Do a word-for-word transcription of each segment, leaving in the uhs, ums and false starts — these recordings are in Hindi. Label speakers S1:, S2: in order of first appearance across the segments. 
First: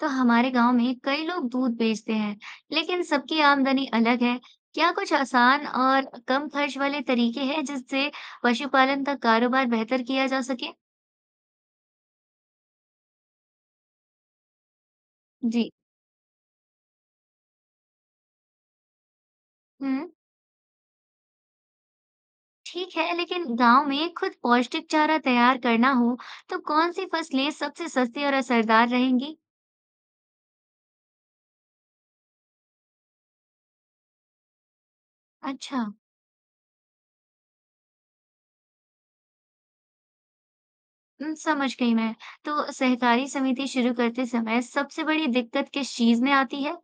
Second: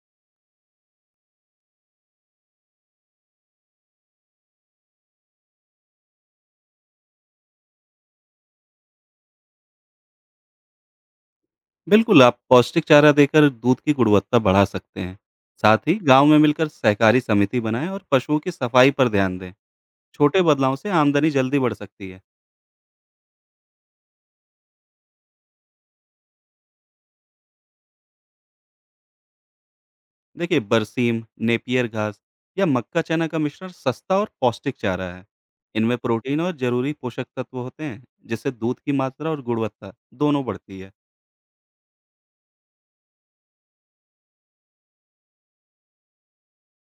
S1: तो हमारे गांव में कई लोग दूध बेचते हैं, लेकिन सबकी आमदनी अलग है। क्या कुछ आसान और कम खर्च वाले तरीके हैं जिससे पशुपालन का कारोबार बेहतर किया जा सके?
S2: बिल्कुल, आप पौष्टिक चारा देकर दूध की गुणवत्ता बढ़ा सकते हैं।
S1: जी।
S2: साथ ही गाँव में मिलकर सहकारी समिति बनाएँ और पशुओं की सफाई पर ध्यान दें।
S1: हम्म।
S2: छोटे बदलावों से आमदनी जल्दी बढ़ सकती है।
S1: ठीक है, लेकिन गांव में खुद पौष्टिक चारा तैयार करना हो, तो कौन सी फसलें सबसे सस्ती और असरदार रहेंगी?
S2: देखिए बरसीम, नेपियर घास या मक्का चना का मिश्रण सस्ता और पौष्टिक चारा है।
S1: अच्छा।
S2: इनमें प्रोटीन और ज़रूरी पोषक तत्व होते हैं, जिससे दूध की मात्रा और गुणवत्ता दोनों बढ़ती है।
S1: हम्म, समझ गई मैं। तो सहकारी समिति शुरू करते समय सबसे बड़ी दिक्कत किस चीज में आती है?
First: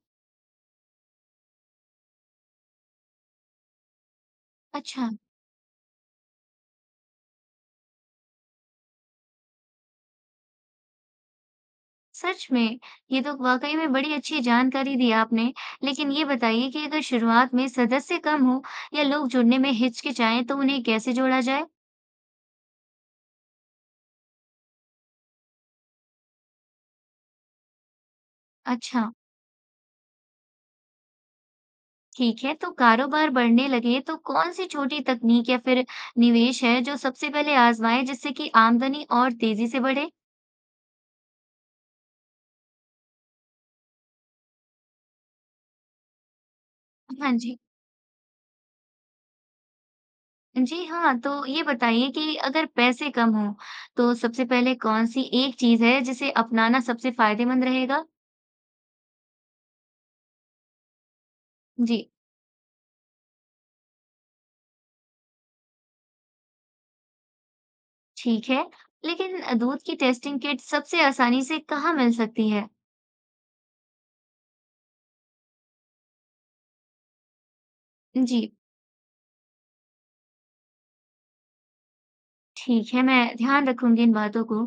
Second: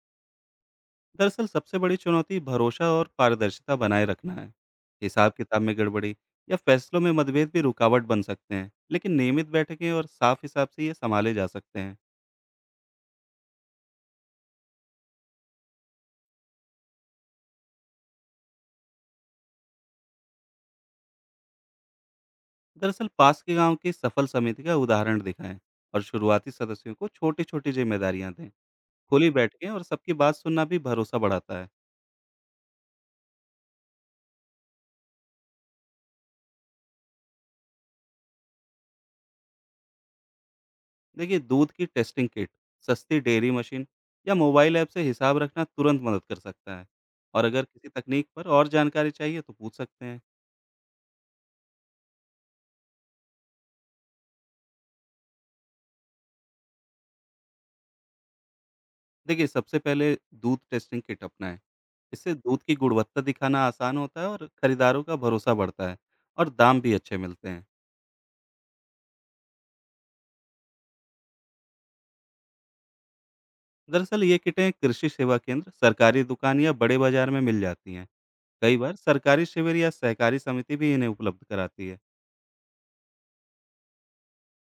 S2: दरअसल सबसे बड़ी चुनौती भरोसा और पारदर्शिता बनाए रखना है।
S1: अच्छा।
S2: हिसाब किताब में गड़बड़ी या फैसलों में मतभेद भी रुकावट बन सकते हैं, लेकिन नियमित बैठकें और साफ हिसाब से ये संभाले जा सकते हैं।
S1: सच में! ये तो वाक़ई में बड़ी अच्छी जानकारी दी आपने। लेकिन ये बताइए कि अगर शुरुआत में सदस्य कम हों या लोग जुड़ने में हिचकिचाएँ तो उन्हें कैसे जोड़ा जाए?
S2: दरअसल पास के गांव की सफल समिति का उदाहरण दिखाएं और शुरुआती सदस्यों को छोटी छोटी जिम्मेदारियां दें।
S1: अच्छा,
S2: खुली बैठकें और सबकी बात सुनना भी भरोसा बढ़ाता है।
S1: ठीक है। तो कारोबार बढ़ने लगे तो कौन-सी छोटी तकनीक या फिर निवेश है जो सबसे पहले आज़माएँ जिससे कि आमदनी और तेज़ी से बढ़े?
S2: देखिए दूध की टेस्टिंग किट, सस्ती डेयरी मशीन या मोबाइल ऐप से हिसाब रखना तुरंत मदद कर सकता है।
S1: हाँ
S2: और
S1: जी।
S2: अगर किसी तकनीक पर और जानकारी चाहिए तो पूछ सकते हैं।
S1: जी हाँ, तो ये बताइए कि अगर पैसे कम हों तो सबसे पहले कौन-सी एक चीज़ है जिसे अपनाना सबसे फ़ायदेमंद रहेगा?
S2: देखिए, सबसे पहले दूध टेस्टिंग किट अपनाएँ।
S1: जी।
S2: इससे दूध की गुणवत्ता दिखाना आसान होता है और खरीदारों का भरोसा बढ़ता है और दाम भी अच्छे मिलते हैं।
S1: ठीक है, लेकिन दूध की टेस्टिंग किट सबसे आसानी से कहाँ मिल सकती है?
S2: दरअसल ये किटें कृषि सेवा केंद्र, सरकारी दुकान या बड़े बाज़ार में मिल जाती हैं।
S1: जी।
S2: कई बार सरकारी शिविर या सहकारी समिति भी इन्हें उपलब्ध कराती है।
S1: ठीक है, मैं ध्यान रखूंगी इन बातों को।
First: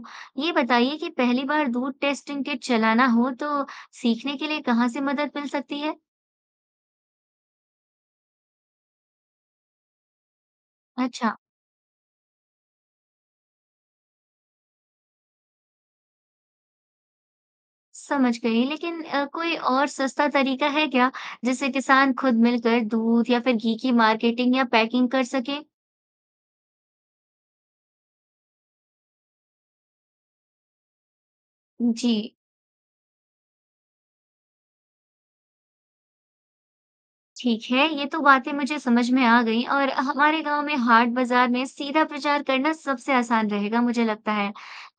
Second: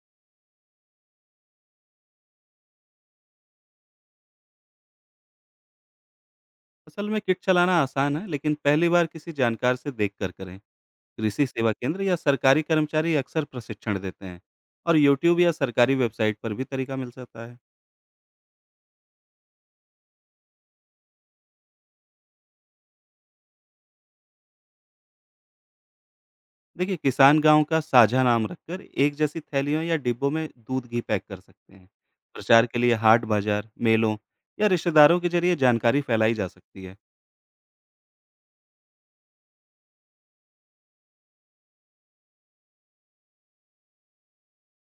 S1: ये बताइए कि पहली बार दूध टेस्टिंग किट चलाना हो तो सीखने के लिए कहाँ से मदद मिल सकती है?
S2: असल में किट चलाना आसान है, लेकिन पहली बार किसी जानकार से देखकर करें।
S1: अच्छा,
S2: कृषि सेवा केंद्र या सरकारी कर्मचारी अक्सर प्रशिक्षण देते हैं और यूट्यूब या सरकारी वेबसाइट पर भी तरीका मिल सकता है।
S1: समझ गई, लेकिन अ, कोई और सस्ता तरीका है क्या जिससे किसान खुद मिलकर दूध या फिर घी की मार्केटिंग या पैकिंग कर सके?
S2: देखिए किसान गांव का साझा नाम रखकर एक जैसी थैलियों या डिब्बों में दूध घी पैक कर सकते हैं।
S1: जी।
S2: प्रचार के लिए हाट बाजार मेलों या रिश्तेदारों के जरिए जानकारी फैलाई जा सकती है।
S1: ठीक है, ये तो बातें मुझे समझ में आ गई और हमारे गांव में हाट बाजार में सीधा प्रचार करना सबसे आसान रहेगा मुझे लगता है।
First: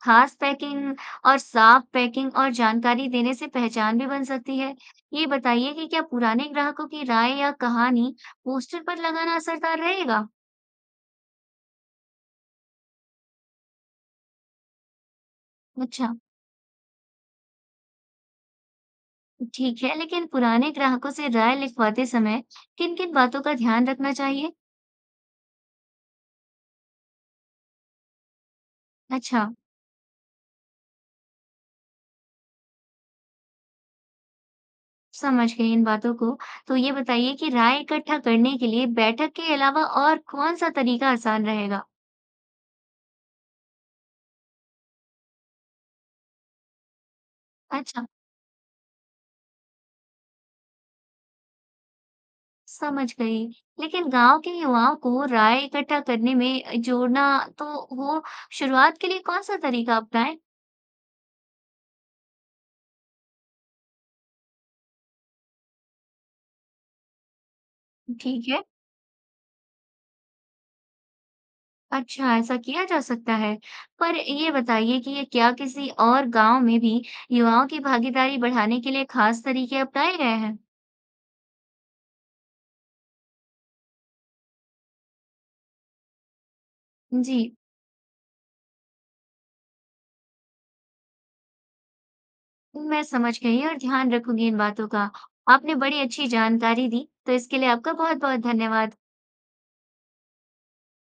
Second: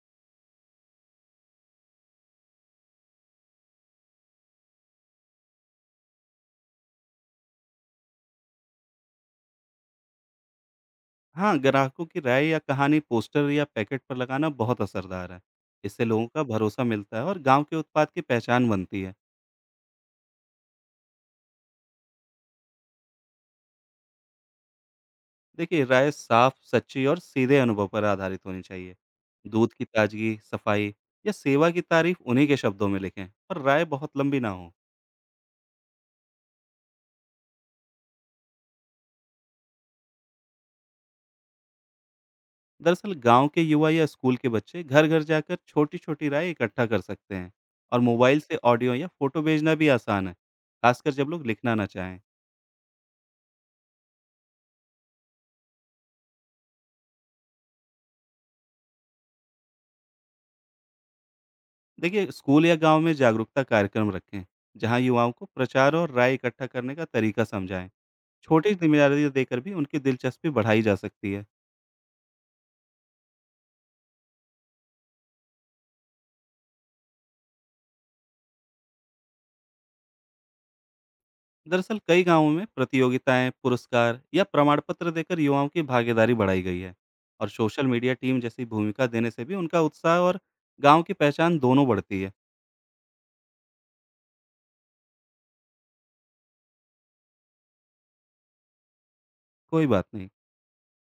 S1: खास पैकिंग और साफ पैकिंग और जानकारी देने से पहचान भी बन सकती है। ये बताइए कि क्या पुराने ग्राहकों की राय या कहानी पोस्टर पर लगाना असरदार रहेगा?
S2: हाँ, ग्राहकों की राय या कहानी पोस्टर या पैकेट पर लगाना बहुत असरदार है। इससे
S1: अच्छा।
S2: लोगों का भरोसा मिलता है और गांव के उत्पाद की पहचान बनती है।
S1: ठीक है, लेकिन पुराने ग्राहकों से राय लिखवाते समय किन-किन बातों का ध्यान रखना चाहिए?
S2: देखिए राय साफ, सच्ची और सीधे अनुभव पर आधारित होनी चाहिए।
S1: अच्छा।
S2: दूध की ताजगी, सफाई या सेवा की तारीफ उन्हीं के शब्दों में लिखें और राय बहुत लंबी ना हो।
S1: समझ गई इन बातों को। तो ये बताइए कि राय इकट्ठा करने के लिए बैठक के अलावा और कौन-सा तरीका आसान रहेगा?
S2: दरअसल गांव के युवा या स्कूल के बच्चे घर घर जाकर छोटी छोटी राय इकट्ठा कर सकते हैं। और
S1: अच्छा,
S2: मोबाइल से ऑडियो या फोटो भेजना भी आसान है, खासकर जब लोग लिखना ना चाहें।
S1: समझ गई। लेकिन गाँव के युवाओं को राय इकट्ठा करने में जोड़ना तो वो शुरुआत के लिए कौन-सा तरीका अपनाएँ?
S2: देखिए स्कूल या गांव में जागरूकता कार्यक्रम रखें, जहां युवाओं को प्रचार और राय इकट्ठा करने का तरीका समझाएं।
S1: ठीक है।
S2: छोटी जिम्मेदारियां देकर भी उनकी दिलचस्पी बढ़ाई जा सकती है।
S1: अच्छा, ऐसा किया जा सकता है। पर ये बताइए कि ये क्या किसी और गाँव में भी युवाओं की भागीदारी बढ़ाने के लिए खास तरीके अपनाए गए हैं?
S2: दरअसल कई गांवों में प्रतियोगिताएं, पुरस्कार या प्रमाण पत्र देकर युवाओं की भागीदारी बढ़ाई गई है।
S1: जी।
S2: और सोशल मीडिया टीम जैसी भूमिका देने से भी उनका उत्साह और गांव की पहचान दोनों बढ़ती है।
S1: मैं समझ गई और ध्यान रखूंगी इन बातों का। आपने बड़ी अच्छी जानकारी दी, तो इसके लिए आपका बहुत-बहुत धन्यवाद।
S2: कोई बात नहीं।